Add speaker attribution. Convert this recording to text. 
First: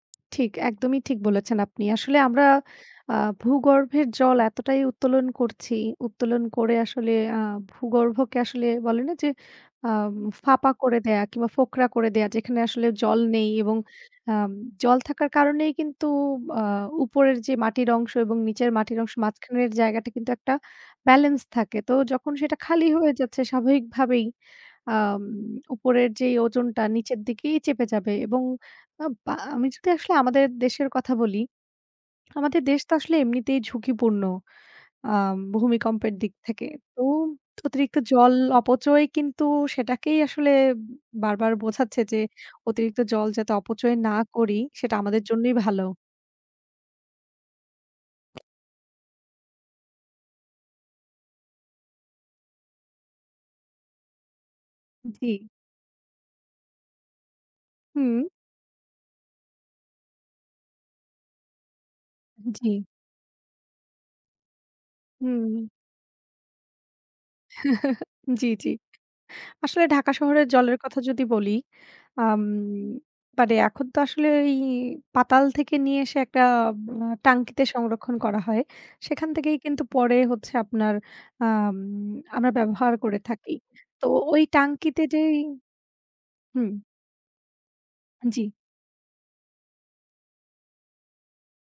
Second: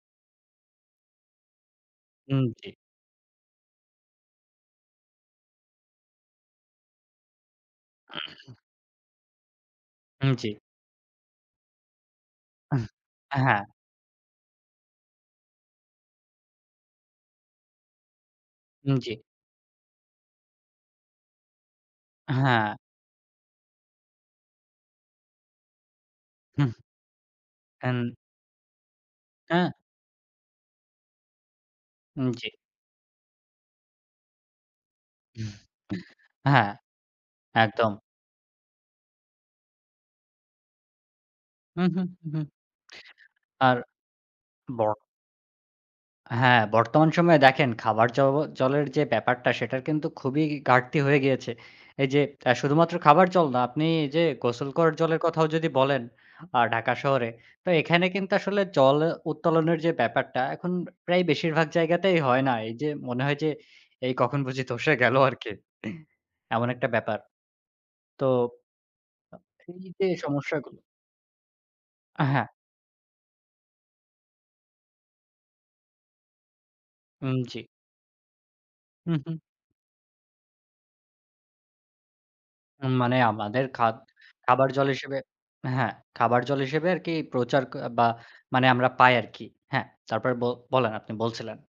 Speaker 1: ঠিক, একদমই ঠিক বলেছেন আপনি। আসলে,
Speaker 2: হুম,
Speaker 1: আমরা
Speaker 2: জি।
Speaker 1: আ ভূগর্ভের জল এতটাই উত্তোলন করছি, উত্তোলন করে আসলে আ ভূগর্ভকে আসলে বলেনা যে আ
Speaker 2: উম, জি।
Speaker 1: ফাঁপা করে দেয়া কিংবা ফোকরা করে দেয়া। যেখানে আসলে জল
Speaker 2: অ্যাঁ
Speaker 1: নেই
Speaker 2: হ্যাঁ।
Speaker 1: এবং আ জল থাকার কারণেই কিন্তু আ উপরের ও যে মাটির অংশ এবং নিচের
Speaker 2: উম
Speaker 1: মাটির
Speaker 2: জি।
Speaker 1: অংশের মাঝখানের জায়গাটা কিন্তু একটা ব্যালেন্স থাকে। তো যখন সেটা
Speaker 2: হ্যাঁ।
Speaker 1: খালি হয়ে যাচ্ছে, স্বাভাবিকভাবেই আ উপরের যেই
Speaker 2: হুম।
Speaker 1: ওজনটা নিচের দিকেই চেপে
Speaker 2: অ্যান্ড
Speaker 1: যাবে। এবং আব আ আমি
Speaker 2: অ্যা।
Speaker 1: যদি আসলে আমাদের দেশের কথা বলি,
Speaker 2: উম, জি।
Speaker 1: আমাদের দেশ তো আসলে এমনিতেই ঝুঁকিপূর্ণ আম ভূমিকম্পের দিক থেকে।
Speaker 2: হ্যাঁ,
Speaker 1: তো
Speaker 2: একদম।
Speaker 1: অতিরিক্ত জল অপচয় কিন্তু সেটাকেই আসলে বারবার বোঝাচ্ছে
Speaker 2: উমহু,
Speaker 1: যে,
Speaker 2: উঁহু।
Speaker 1: অতিরিক্ত জল যাতে
Speaker 2: আর
Speaker 1: অপচয় না করি, সেটা
Speaker 2: বর
Speaker 1: আমাদের জন্যই ভালো।
Speaker 2: হ্যাঁ, বর্তমান সময়ে দেখেন খাবার জবও জলের যে ব্যাপারটা, সেটার কিন্তু খুবই ঘাটতি হয়ে গিয়েছে। এই যে আ শুধুমাত্র খাবার জল না, আপনি এই যে গোসল করার জলের
Speaker 1: জি।
Speaker 2: কথাও যদি বলেন আ ঢাকা শহরে, তো এখানে
Speaker 1: হুম।
Speaker 2: কিন্তু আসলে জল উত্তোলনের যে ব্যাপারটা এখন প্রায় বেশিরভাগ জায়গাতেই হয় না। এই
Speaker 1: জি।
Speaker 2: যে মনে হয় যে, এই কখন বুঝি ধসে গেলো আরকি
Speaker 1: হুম।
Speaker 2: এমন একটা ব্যাপার। তো
Speaker 1: জি, জি।
Speaker 2: আ
Speaker 1: আসলে
Speaker 2: [unintelligible]
Speaker 1: ঢাকা
Speaker 2: এই যে
Speaker 1: শহরে জলের
Speaker 2: সমস্যাগুলো
Speaker 1: কথা যদি বলি,
Speaker 2: অ্যাঁ
Speaker 1: আম
Speaker 2: হ্যাঁ।
Speaker 1: মানে এখন তো আসলে ওই পাতাল থেকে নিয়ে এসে একটা আ
Speaker 2: হুম জি।
Speaker 1: ট্যাঙ্কিতে সংরক্ষণ করা হয়। সেখান
Speaker 2: উহুম।
Speaker 1: থেকেই কিন্তু পরে হচ্ছে আপনার আম আমরা ব্যবহার
Speaker 2: উম মানে
Speaker 1: করে থাকি।
Speaker 2: আমাদের খাদ
Speaker 1: তো ওই
Speaker 2: খাবার জল
Speaker 1: ট্যাঙ্কিতে
Speaker 2: হিসেবে
Speaker 1: যেই
Speaker 2: হ্যাঁ, খাবার জল
Speaker 1: হুম।
Speaker 2: হিসেবে আরকি প্রচার ক বা
Speaker 1: জি।
Speaker 2: মানে আমরা পাই আরকি। হ্যাঁ, তারপরে ব বলেন, আপনি বলছিলেন।